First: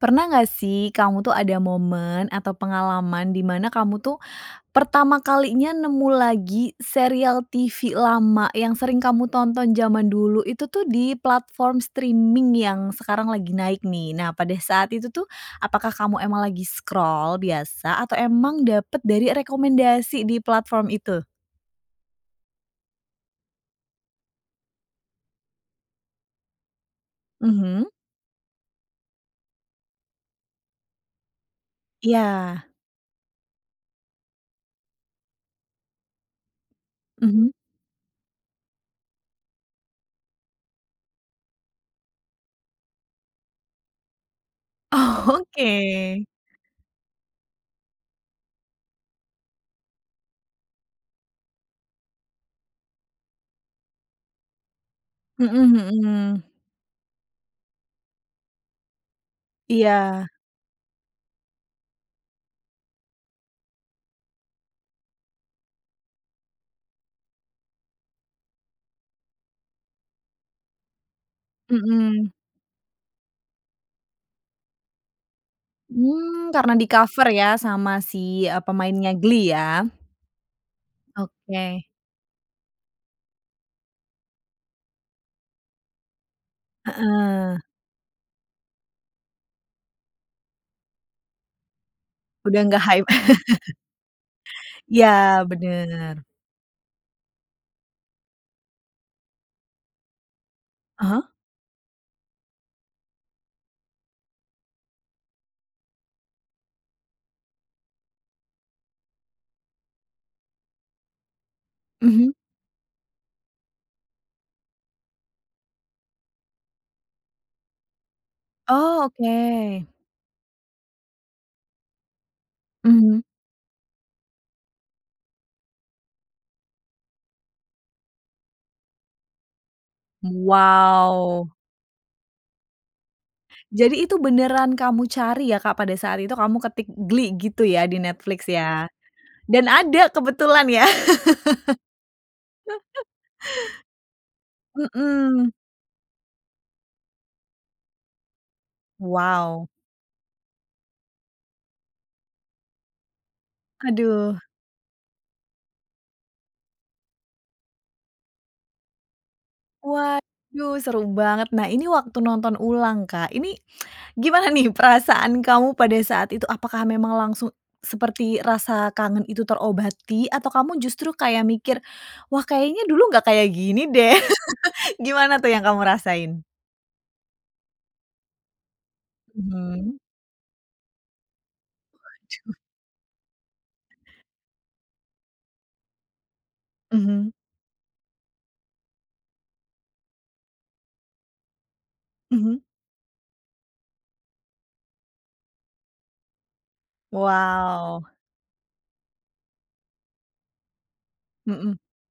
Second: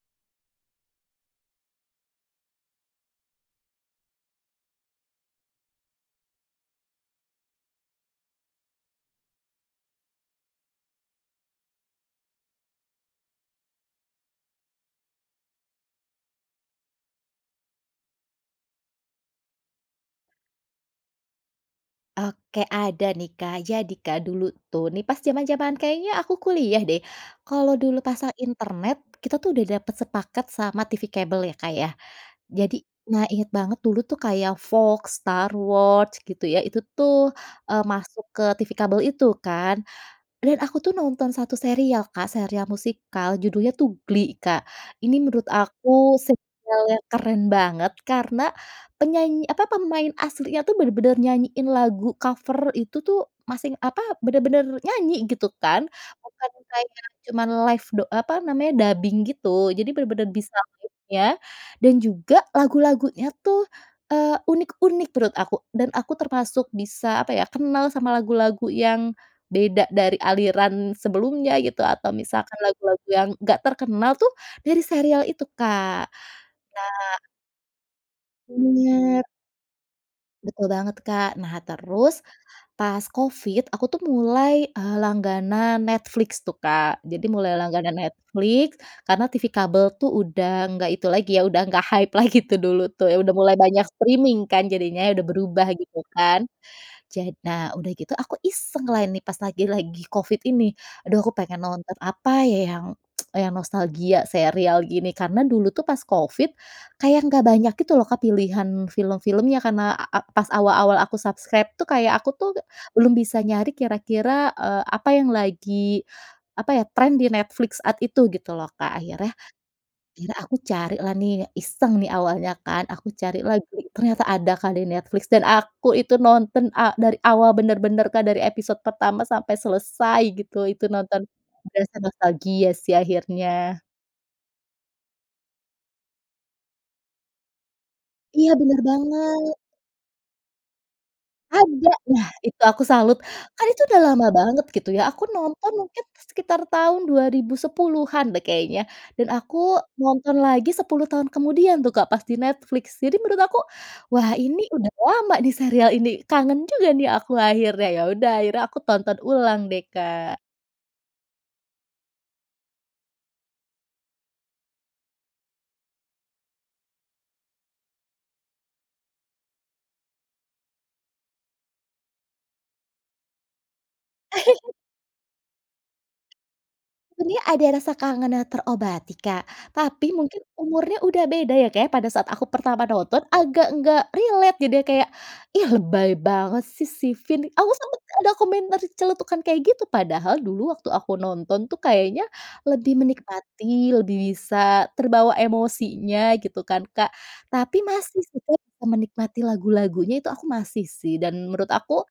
Pernah nggak sih kamu tuh ada momen atau pengalaman di mana kamu tuh pertama kalinya nemu lagi serial TV lama yang sering kamu tonton zaman dulu itu tuh di platform streaming yang sekarang lagi naik nih? Nah pada saat itu tuh apakah kamu emang lagi scroll biasa atau emang dapet dari rekomendasi di platform itu? Oke ada nih Kak jadi kan dulu tuh nih pas zaman-zaman kayaknya aku kuliah deh kalau Mhm. dulu pasang internet kita tuh udah dapet sepaket sama TV kabel ya Kak ya. Iya. Jadi nah ingat banget dulu tuh kayak Fox, Star Watch gitu ya itu tuh, Mhm. eee, masuk ke TV kabel itu kan, dan aku tuh nonton 1 serial Kak, serial musikal judulnya tuh Glee Kak. Ini Oh menurut aku oke. serial yang keren banget karena penyanyi apa pemain aslinya tuh bener-bener nyanyiin lagu cover itu tuh masih apa, bener-bener nyanyi gitu Mhm kan mhm. bukan kayak cuma live da eee, apa namanya dubbing gitu, jadi Iya. bener-bener bisa liriknya, dan juga lagu-lagunya tuh, eee, unik-unik menurut aku dan aku termasuk bisa apa ya kenal sama lagu-lagu yang beda dari aliran sebelumnya gitu atau Mhm. misalkan lagu-lagu yang enggak terkenal tuh dari serial itu Kak. Mmm karena Nah di-cover ya sama si, eee, pemainnya bener. Glee ya? Betul banget Kak. Nah Oke. terus pas Covid aku tuh mulai eee langganan Netflix tuh Kak, jadi mulai Heeh. langganan Netflix karena TV kabel tuh udah nggak itu lagi ya udah nggak hype lagi tuh Udah nggak dulu hype. tuh udah mulai banyak streaming kan Iya jadinya udah berubah gitu bener. kan. Jad nah udah gitu aku iseng lah ini pas lagi lagi Covid ini. Ah Aduh hah? aku pengen nonton apa ya yang yang nostalgia serial gini karena dulu tuh pas Covid kayak nggak banyak gitu loh Kak pilihan film-filmnya karena a pas awal-awal aku subscribe tuh kayak Mhm. aku tuh belum bisa nyari kira-kira, eee, apa yang lagi apa ya trend di Netflix saat itu gitu loh Kak. Oh Akhirnya oke. iya aku carilah nih iseng nih awalnya kan, aku Mhm. cari lah Glee, ternyata ada Kak di Netflix dan aku itu nonton a dari awal bener-bener Kak dari episode pertama sampai selesai gitu itu nonton, Wow. berasa nostalgia sih akhirnya. Jadi itu beneran kamu cari ya Kak pada saat itu kamu ketik "Glee" gitu ya di Netflix Iya bener ya banget. dan ada kebetulan ya. Ada! Nah itu aku salut. Kan itu udah lama banget gitu ya aku Mhm. nonton mungkin sekitar tahun 2010-an deh kayaknya dan aku Wow. nonton lagi 10 tahun kemudian tuh Kak, pas di Netflix jadi menurut aku wah Aduh. ini udah lama di serial ini kangen juga nih aku akhirnya. Ya udah akhirnya aku tonton ulang deh Kak. Waduh seru banget. Nah ini waktu nonton ulang, Kak. Ini gimana nih perasaan kamu pada saat itu? Apakah memang langsung seperti rasa kangen itu terobati? Atau kamu justru kayak mikir wah kayaknya dulu nggak kayak gini deh gimana tuh yang kamu rasain? Sebenernya ada rasa kangen yang terobati Kak, Mhm. tapi mungkin umurnya udah beda ya Kak ya pada saat aku Waduh. pertama nonton, agak nggak relate jadinya kayak, "Ih lebay banget sih si Mhm. Finn," aku sempet ada komentar celetukan kayak gitu, padahal dulu waktu aku nonton tuh kayaknya Mhm. lebih menikmati, lebih bisa terbawa emosinya gitu kan Kak, tapi Wow. masih sih Kak kumenikmati lagu-lagunya itu aku masih sih dan menurut Heeh. aku,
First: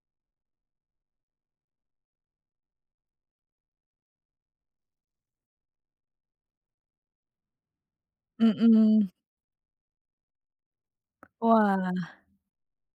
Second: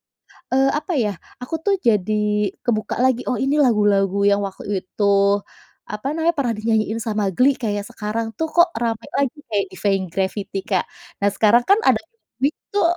eee, apa ya aku tuh jadi kebuka lagi, oh ini lagu-lagu yang waktu itu apa namanya pernah dinyanyiin sama Glee kayak sekarang tuh kok rame Heeh. lagi kayak Vein Gravity Kak. Nah sekarang kan Wah. ada [unintelligible] tuh,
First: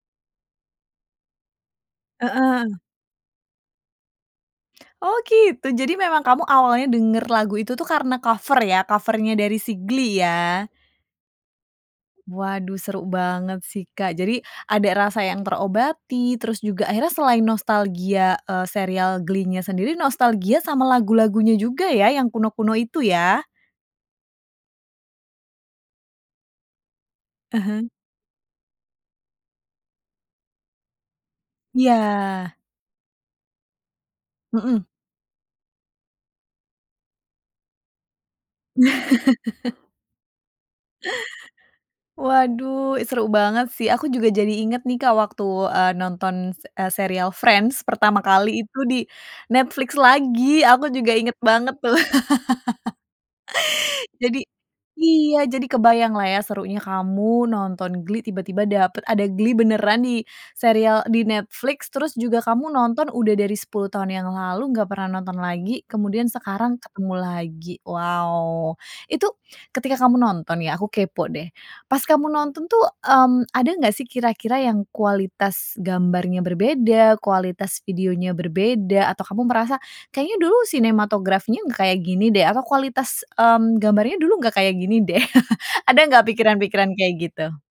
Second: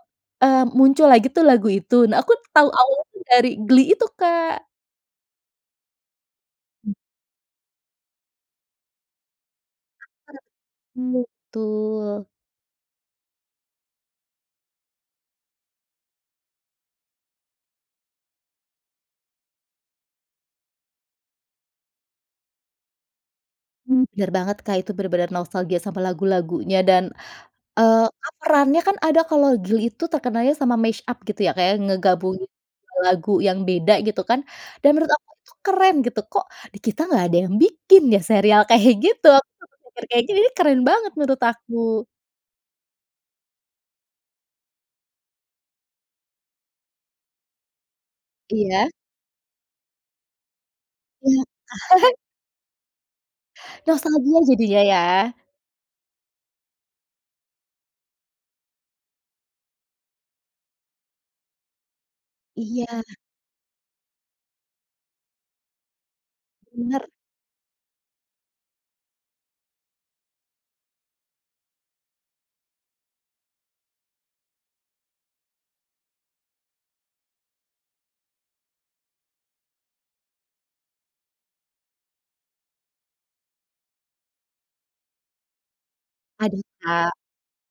eee, muncul lagi tuh lagu itu. Nah aku tahu Heeh. awalnya itu dari Glee itu Kak. Oh gitu jadi memang kamu awalnya Mmm. denger lagu itu tuh karena cover ya, cover-nya dari si [unintelligible] Glee ya. Iya betul. Waduh seru banget sih Kak, jadi ada rasa yang terobati, terus juga akhirnya selain nostalgia, eee, serial Glee-nya sendiri nostalgia sama lagu-lagunya juga ya yang kuno-kuno itu ya? Mmm, bener banget Kak itu benar-benar nostalgia sama lagu-lagunya dan, Ah hah. eee, kan perannya kan ada kalau Glee itu terkenalnya sama mash-up gitu ya kayak ngegabung Iya. 2 lagu yang beda gitu kan Heeh. dan menurut aku tuh keren gitu, kok di kita nggak ada yang bikin ya serial kayak gitu, aku kepikir kayak, ih keren banget menurut aku. Waduh seru banget sih aku juga jadi inget nih Kak waktu, eee, nonton, eee, serial Friends pertama kali itu Iya. di Netflix lagi, aku juga inget Iya. banget tuh. Nostalgia Jadi jadinya ya. iya jadi kebayang lah ya serunya kamu nonton Glee tiba-tiba dapet, ada Glee beneran di serial di Netflix terus juga kamu Iya. nonton udah dari 10 tahun yang lalu nggak pernah nonton lagi kemudian sekarang Bener. ketemu lagi. Wow! Itu ketika kamu nonton ya, aku kepo deh. Pas kamu nonton tuh, mmm, ada nggak sih kira-kira yang kualitas gambarnya berbeda, kualitas videonya berbeda, atau kamu merasa kayaknya dulu sinematografinya nggak kayak gini deh atau kualitas, mmm, gambarnya dulu nggak kayak gini deh, ada nggak Aduh pikiran-pikiran Kak. kayak gitu?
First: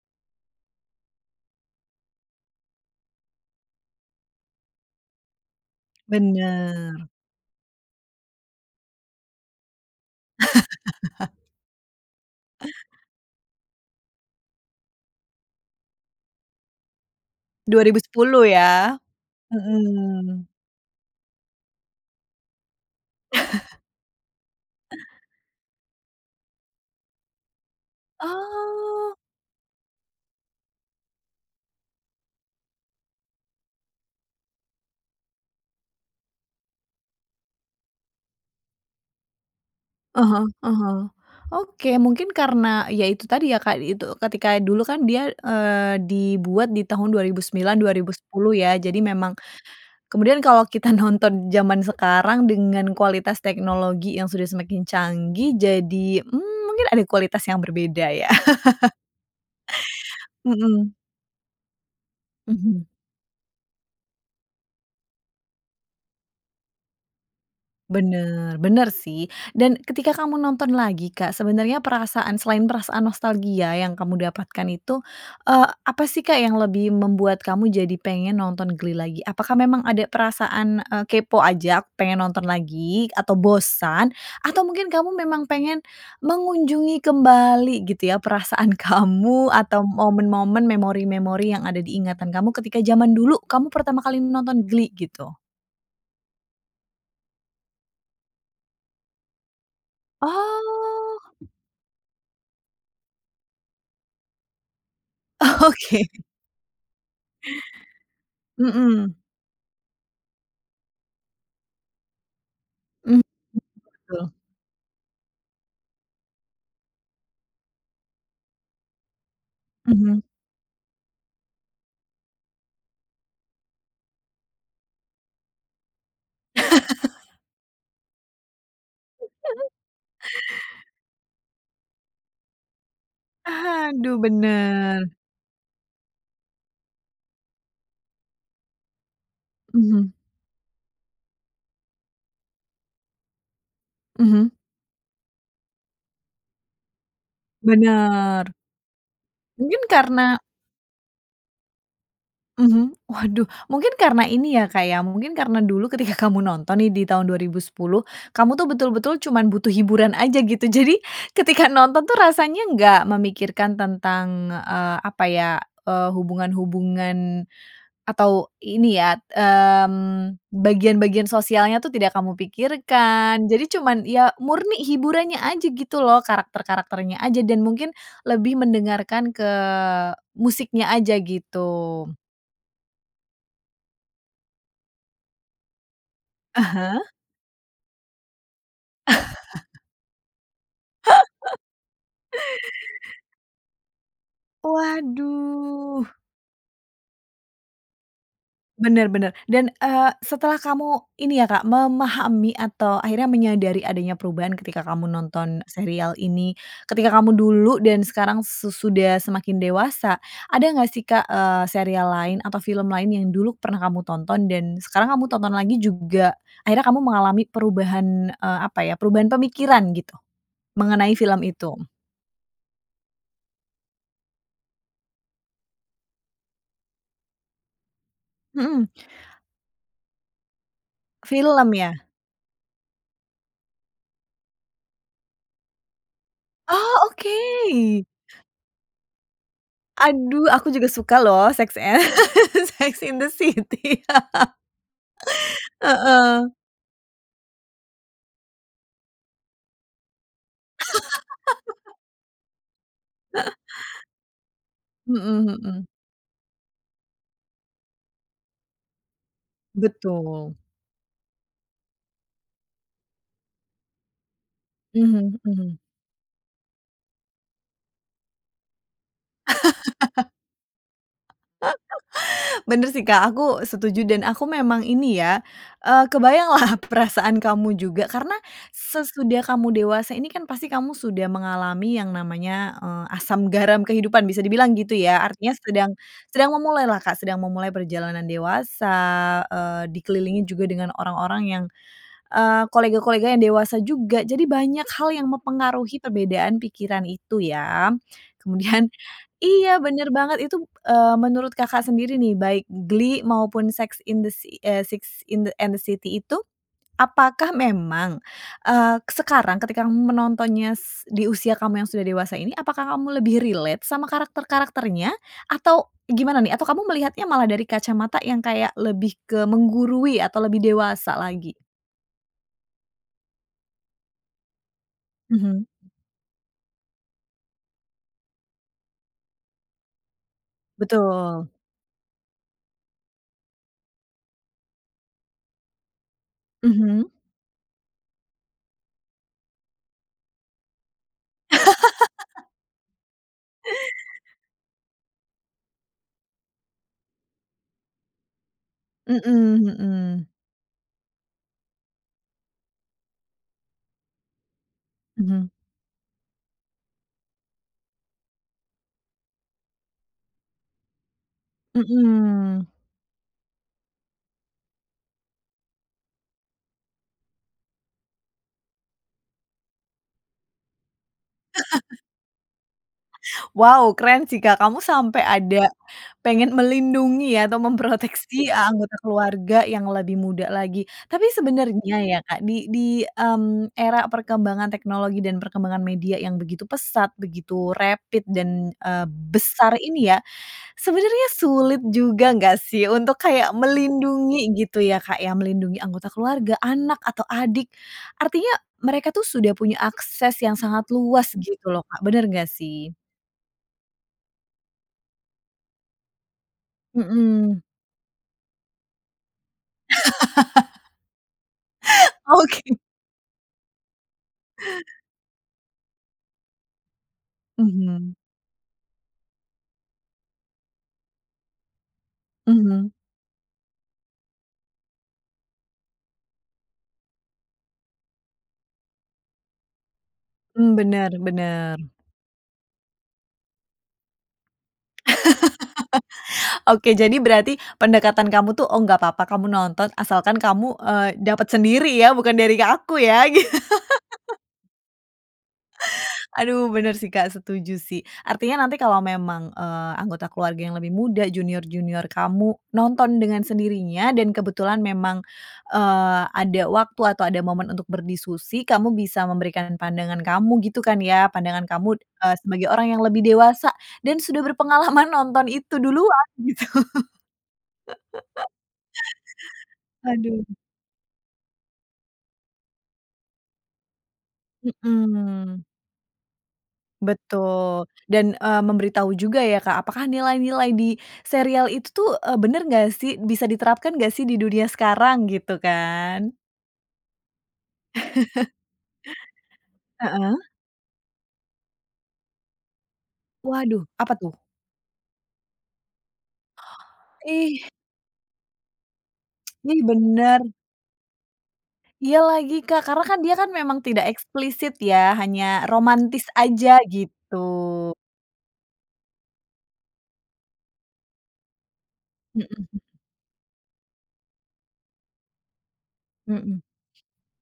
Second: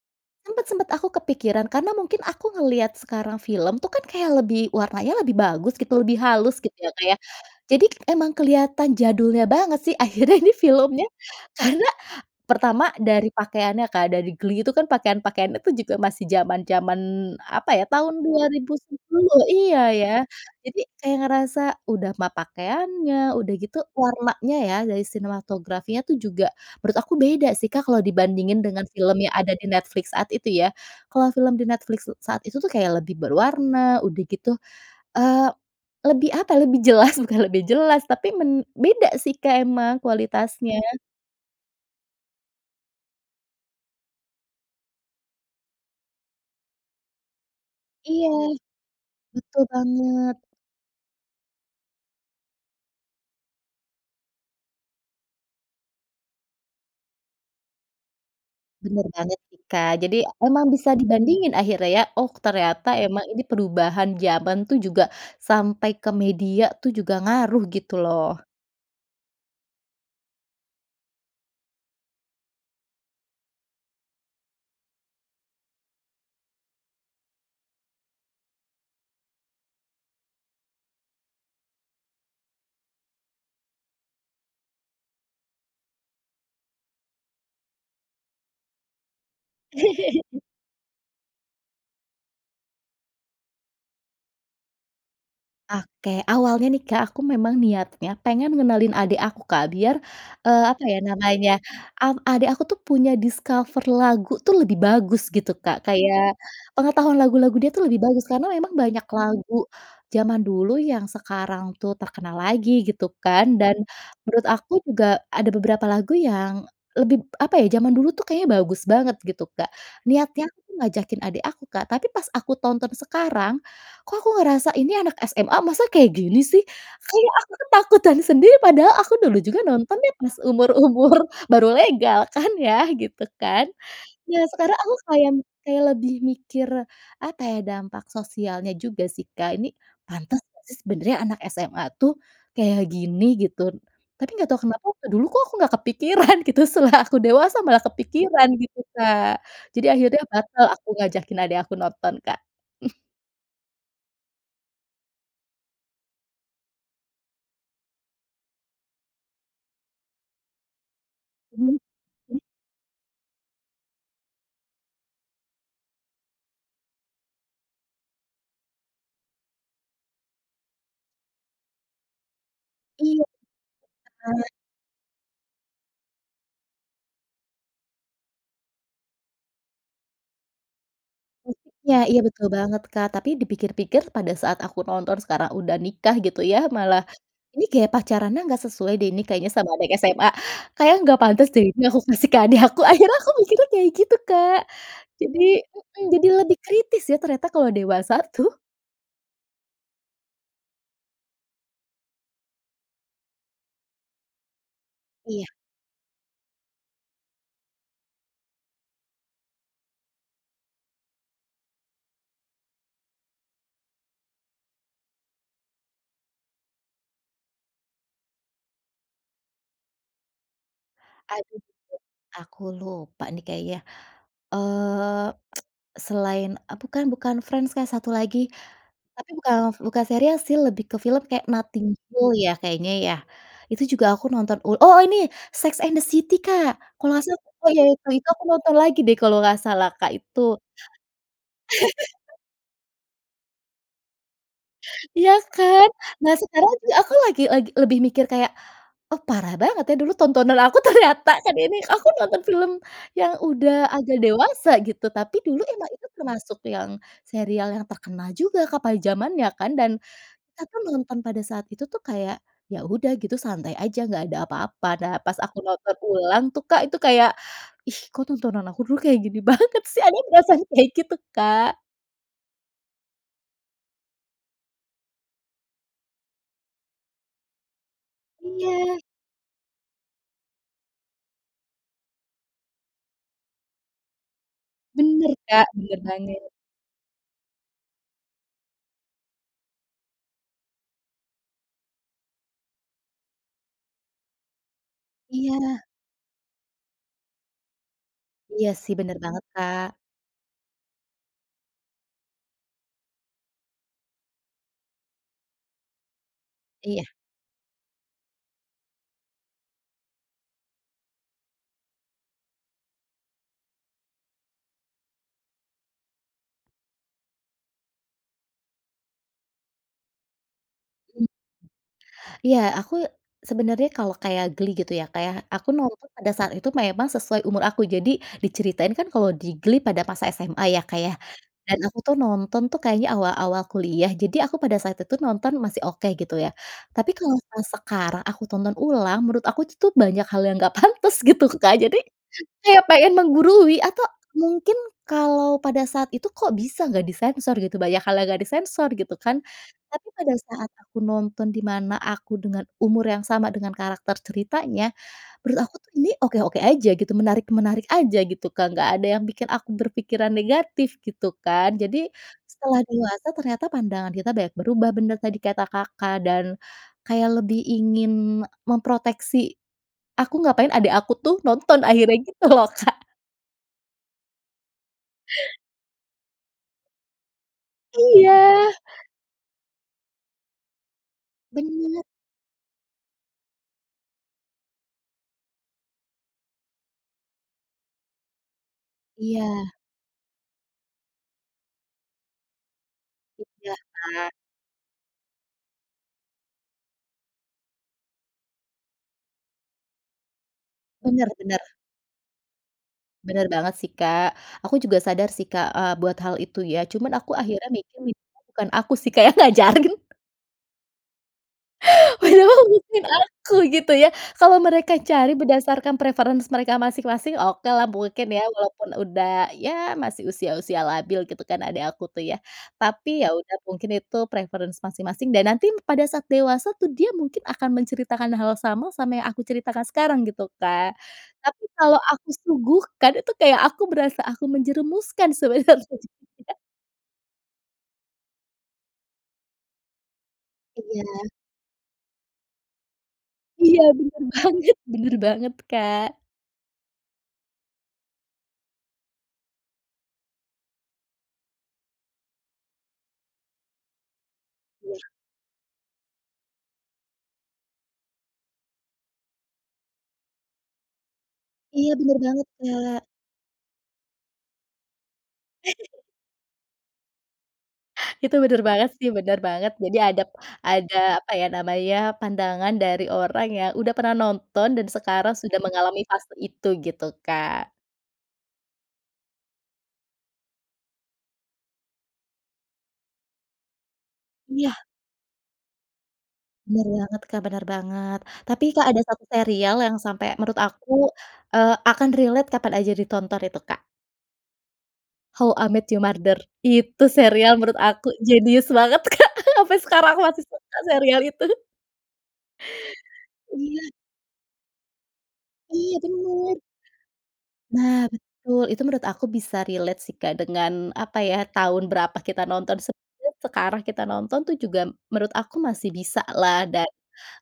Sempat sempat aku kepikiran karena mungkin aku ngelihat sekarang film tuh kan kayak lebih warnanya lebih bagus gitu lebih halus gitu ya Kak Bener. ya. Jadi emang kelihatan jadulnya banget sih akhirnya ini filmnya karena pertama dari pakaiannya Kak dari Glee itu kan pakaian-pakaian itu juga masih zaman-zaman apa dua ya, ribu tahun dua sepuluh ribu ya. sepuluuh iya ya Mhm. jadi kayak ngerasa udah mah pakaiannya, udah gitu warnanya ya dari sinematografinya tuh juga menurut aku beda sih Kak kalau dibandingin dengan Oh. film yang ada di Netflix saat itu ya. Kalau film di Netflix s saat itu tuh kayak lebih berwarna udah gitu, eee, lebih apa lebih jelas bukan lebih jelas tapi men beda sih Kak emang Ah hah ah kualitasnya. hah. Oke mungkin karena ya itu tadi ya Kak, eee, itu ketika dulu kan dia, eee, dibuat di tahun 2009, dua ribu Iya. sepuluh ya jadi memang Betul banget. kemudian kalau kita nonton jaman sekarang dengan kualitas teknologi yang sudah semakin canggih jadi, mmm, mungkin ada kualitas yang berbeda ya. Bener banget sih Kak. Jadi emang Mhm. bisa dibandingin akhirnya ya, oh Mhm. ternyata emang ini perubahan zaman tuh juga sampai ke media tuh juga ngaruh gitu loh. Bener. Bener sih dan ketika kamu nonton lagi Kak sebenarnya perasaan, selain perasaan nostalgia yang kamu dapatkan itu, eee, apa sih Kak yang lebih membuat kamu jadi pengen nonton Glee lagi? Apakah memang ada perasaan, eee, kepo aja pengen nonton lagi atau bosan? Atau mungkin kamu memang pengen mengunjungi kembali gitu ya perasaan kamu atau momen-momen, memori-memori yang ada di ingatan kamu ketika zaman dulu kamu pertama kali nonton Glee gitu? Oke awalnya nih Kak aku memang niatnya pengen ngenalin adik aku Kak biar, eee, apa ya Oh. namanya, mmm, adik aku tuh punya discover lagu tuh lebih bagus gitu Kak Oke. kayak pengetahuan lagu-lagu dia tuh lebih bagus, karena memang banyak Mhm. lagu zaman dulu yang sekarang tuh terkenal lagi gitu Mmm kan, dan betul betul. menurut aku juga ada beberapa lagu yang lebih apa ya, zaman dulu tuh kayaknya bagus banget gitu Kak. Mhm. Niatnya aku ngajakin adik aku Kak, tapi pas aku tonton sekarang kok aku ngerasa ini anak SMA masa kayak gini sih, kayak aku tuh takutan sendiri padahal aku dulu juga nonton ya pas umur-umur baru legal kan ya gitu kan. Aduh Iya, sekarang aku bener. kayak kayak lebih mikir apa ya, dampak sosialnya juga sih Kak, ini Mhm. pantes ngga sih sebenarnya anak SMA tuh kayak gini gitu. Tapi nggak Mhm. tahu kenapa waktu dulu kok aku nggak kepikiran gitu setelah aku dewasa malah kepikiran Bener. gitu Kak. Mungkin Jadi akhirnya karna batal aku ngajakin adik aku nonton Kak. mhm, waduh mungkin karena ini ya Kak ya mungkin karena dulu ketika kamu nonton nih di tahun 2010, kamu tuh betul-betul cuman butuh hiburan aja gitu jadi ketika Mhm, nonton tuh mmm. rasanya enggak memikirkan tentang, eee, apa ya, eee, hubungan-hubungan atau ini ya, mmm, bagian-bagian sosialnya tuh tidak kamu Iya. pikirkan, jadi cuman ya Bener banget. murni hiburannya aja gitu loh, karakter-karakternya aja dan mungkin lebih mendengarkan ke musiknya aja gitu. Musik ya, Iya betul banget Kak, tapi dipikir-pikir pada saat aku tonton sekarang udah nikah gitu ya, Ah hah? malah ini gaya pacarannya nggak sesuai deh ini kayaknya sama anak SMA, kayaknya nggak pantes deh ini aku kasih ke adik aku akhirnya aku mikir kayak gitu Kak jadi mhm, Waduh. jadi lebih kritis ya ternyata kalau dewasa tuh. Bener bener dan, eee, setelah kamu ini ya Kak memahami atau akhirnya menyadari adanya perubahan ketika kamu Iya. nonton serial ini, ketika kamu dulu dan sekarang sesudah semakin dewasa, ada nggak sih Kak, eee, serial lain atau film lain yang dulu pernah kamu tonton dan sekarang kamu tonton lagi juga akhirnya kamu mengalami perubahan, eee, apa ya perubahan pemikiran gitu, mengenai Aduh film [unintelligible] itu? aku lupa nih kayaknya, eee, selain, eee, bukan bukan Friends Kak, satu lagi, Mhm. tapi bukan bukan serial sih lebih ke film kayak Film Nothing ya. You Know ya kayaknya ya, itu juga aku nonton oh oh ini! Sex And The City Kak. Oh Kalau nggak salah oh iya oke. itu Itu aku nonton lagi deh kalau nggak salah Kak itu. Aduh aku juga suka loh Sex e Sex in the City, Iya kan. Nah heeh. sekarang sih aku lagi lagi lebih mikir kayak, oh parah banget ya dulu tontonan aku ternyata kan ini aku nonton film yang udah agak dewasa gitu, tapi Mhm dulu mhm. emang itu termasuk yang serial yang terkenal juga Kak pada zamannya kan, dan Betul. kita pun nonton pada saat itu tuh kayak ya udah gitu santai aja nggak ada apa-apa, nah pas Mhm aku mhm. nonton ulang tuh Kak itu kayak, ih kok tontonan aku dulu kayak gini banget sih, ada perasaan kayak gitu Kak. Bener sih Kak, aku setuju dan aku memang ini ya, eee, kebayanglah perasaan kamu juga karena Iya. sesudah kamu dewasa ini kan pasti kamu sudah mengalami yang namanya, eee, asam garam kehidupan, bisa dibilang gitu ya. Bener Artinya Kak, sedang bener banget. sedang memulailah Kak, sedang memulai perjalanan dewasa, eee, dikelilingi juga dengan orang-orang yang, eee, kolega-koleganya yang dewasa juga. Jadi banyak hal yang Iya. mempengaruhi perbedaan pikiran itu ya. Iya Kemudian sih bener banget iya Kak. bener banget itu, eee, menurut Kakak sendiri nih, baik Glee maupun sex in the si eee, Six in and the city itu, Iya. apakah memang, eee, sekarang ketika kamu menontonnya s di usia kamu yang sudah dewasa ini apakah kamu lebih relate sama karakter-karakternya atau gimana nih? Atau kamu melihatnya malah dari kacamata yang kayak lebih ke menggurui atau lebih dewasa lagi? Iya aku sebenarnya kalau kayak Glee gitu ya Kak ya, Mhm. aku nonton pada saat itu memang sesuai umur aku, jadi diceritain kan kalau di Glee pada masa SMA ya Kak ya Betul. dan aku tuh nonton tuh kayaknya awal-awal kuliah, jadi aku pada saat itu nonton masih oke gitu ya. Mhm. Tapi kalau, eee, sekarang aku tonton ulang menurut aku itu tuh banyak hal yang nggak pantes gitu Kak, jadi kayak pengen menggurui. Atau mungkin kalau pada saat itu kok bisa nggak disensor gitu, banyak hal yang nggak disensor gitu Heeh kan. Tapi heeh. pada saat aku nonton di mana aku dengan umur yang sama, dengan karakter ceritanya, Mhm. menurut aku tuh ini oke-oke aja gitu, menarik-menarik aja gitu Kak, nggak ada yang bikin aku berpikiran negatif gitu kan. Jadi Mhm. setelah dewasa ternyata pandangan kita banyak berubah, bener tadi kata Kakak dan kayak lebih ingin memproteksi. Aku ga pengen adik aku tuh nonton akhirnya gitu loh Kak. Wow keren sih Kak! Kamu sampai ada pengen melindungi atau memproteksi Iya! anggota keluarga yang lebih muda lagi, tapi sebenarnya Bener. ya Kak di di, mmm, era perkembangan teknologi dan perkembangan media yang begitu pesat begitu rapid dan, eee, Iya. besar ini ya, sebenarnya sulit juga nggak sih untuk kayak Iya Kak. melindungi gitu ya Kak, ya, melindungi anggota keluarga, anak, atau adik, artinya mereka tuh sudah punya akses yang sangat Bener luas bener. gitu loh Kak, bener nggak sih? Bener banget sih Kak aku juga sadar sih Kak, eee, buat hal itu ya cuman aku Mhm. akhirnya mikir minimal bukan aku sih Kak yang ngajarin. Padahal Oke. mungkin aku gitu ya, kalau mereka cari berdasarkan preference mereka masing-masing okelah Mhm. mungkin ya walaupun udah ya masih usia-usia labil gitu kan, adik aku tuh ya. Mhm. Tapi ya udah mungkin itu preference masing-masing dan nanti pada saat dewasa tuh dia mungkin akan menceritakan hal yang sama, sama yang aku ceritakan sekarang gitu Mmm Kak. bener Tapi bener. kalau aku suguhkan itu kayak aku berasa aku menjerumuskan sebenarnya juga. Oke jadi berarti pendekatan kamu tuh, oh gak papa kamu nonton asalkan kamu, eee, Iya. dapat sendiri ya bukan dari aku ya. Iya bener banget bener banget Kak. Aduh bener sih Kak setuju sih. Artinya nanti kalau memang, eee, anggota keluarga yang lebih muda, junior-junior kamu nonton dengan sendirinya dan kebetulan Iya. memang, eee, ada waktu atau ada momen untuk berdiskusi, kamu bisa memberikan pandangan kamu gitu kan ya pandangan Iya kamu, bener eee, banget sebagai orang Kak. yang lebih dewasa dan sudah berpengalaman nonton itu duluan gitu. Itu bener banget sih, bener banget jadi ada p Aduh. ada apa ya namanya, pandangan dari orang yang udah pernah nonton dan sekarang sudah Mhm. mengalami fase itu gitu Kak. Betul dan, eee, memberitahu juga ya Kak apakah nilai-nilai di serial itu tuh, eee, bener nggak sih? Bisa diterapkan nggak sih di dunia Iya. sekarang gitu kan? Bener banget Kak, bener banget tapi Kak ada satu serial yang sampai Heeh. menurut aku, eee, akan relate kapan aja ditonton itu Kak. Waduh apa tuh? How I Met Your Mother, itu serial Ih. menurut aku jenius banget Kak sampai Ih sekarang aku bener. masih suka serial itu. Iya lagi Kak karena, kan dia kan memang Iya. tidak eksplisit ya hanya Iya romantis bener. aja gitu. Nah betul itu menurut aku bisa relate sih Kak dengan apa ya, tahun berapa kita Mhm, nonton, mmm. sebenarnya sekarang kita nonton tuh juga menurut aku masih Mhm. bisalah, dan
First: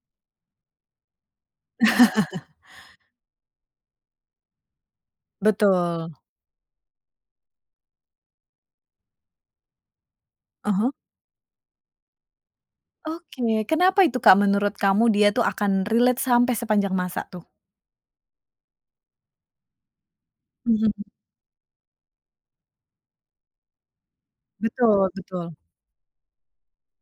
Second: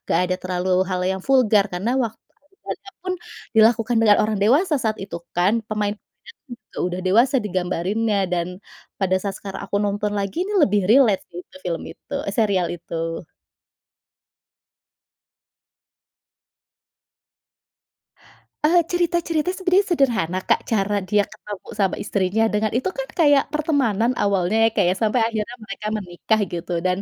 nggak ada terlalu hal yang vulgar, karena waktu adegannya pun dilakukan dengan orang dewasa saat itu kan, pemainnya Betul. itu sudah dewasa digambarinnya dan pada saat sekarang aku nonton lagi ini Ah lebih hah. relate sih film itu eh serial itu. Oke kenapa itu Kak menurut kamu dia tuh akan relate sampai sepanjang masa tuh? Eee, cerita-cerita sebenernya sederhana, Kak, Mhm. cara dia ketemu sama istrinya dengan itu kan, kayak pertemanan awalnya ya, Kak, ya. Betul, Sampai akhirnya betul. mereka menikah gitu, dan,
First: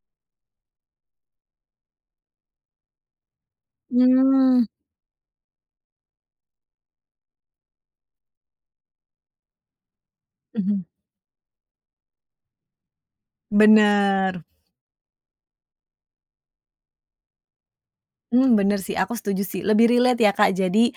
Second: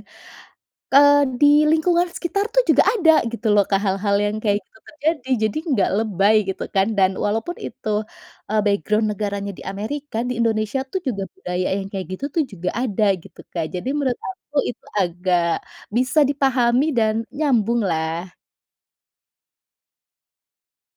eee, di lingkungan sekitar tuh, juga ada gitu loh, Kak, hal-hal yang kayak Mmm. gitu terjadi. Jadi, nggak lebay gitu kan dan walaupun itu, eh, background negaranya di Amerika, di Indonesia Mhm. tuh, juga budaya yang kayak gitu tuh juga ada gitu, Kak, jadi menurut Bener. aku itu agak bisa dipahami dan nyambung lah. Mmm, bener sih aku setuju sih, lebih relate ya, Kak, jadi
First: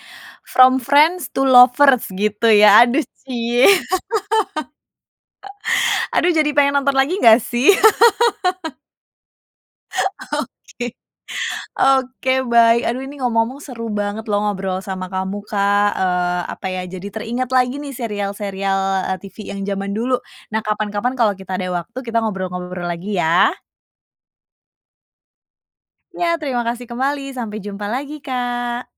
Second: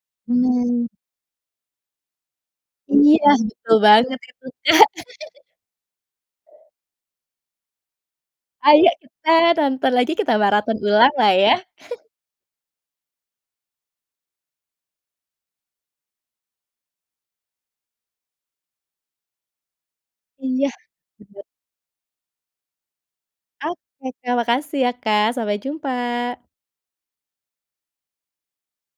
From Hmm. Friends to Lovers gitu ya, aduh Iya cie. betul banget itu, Kak. Aduh jadi pengen nonton lagi nggak sih? Ayo kita nonton lagi, kita marathon Oke ulang lah ya. oke, baik aduh ini ngomong-ngomong seru banget loh ngobrol sama kamu, Kak, eee, apa ya, jadi teringat lagi nih serial-serial, eee, TV yang jaman dulu, nah iya, kapan-kapan kalau bener. kita ada waktu, kita ngobrol-ngobrol lagi ya. Oke, Kak, makasih ya, Kak. Sampai Jumpa. Ya terima kasih kembali, sampai jumpa lagi, Kak.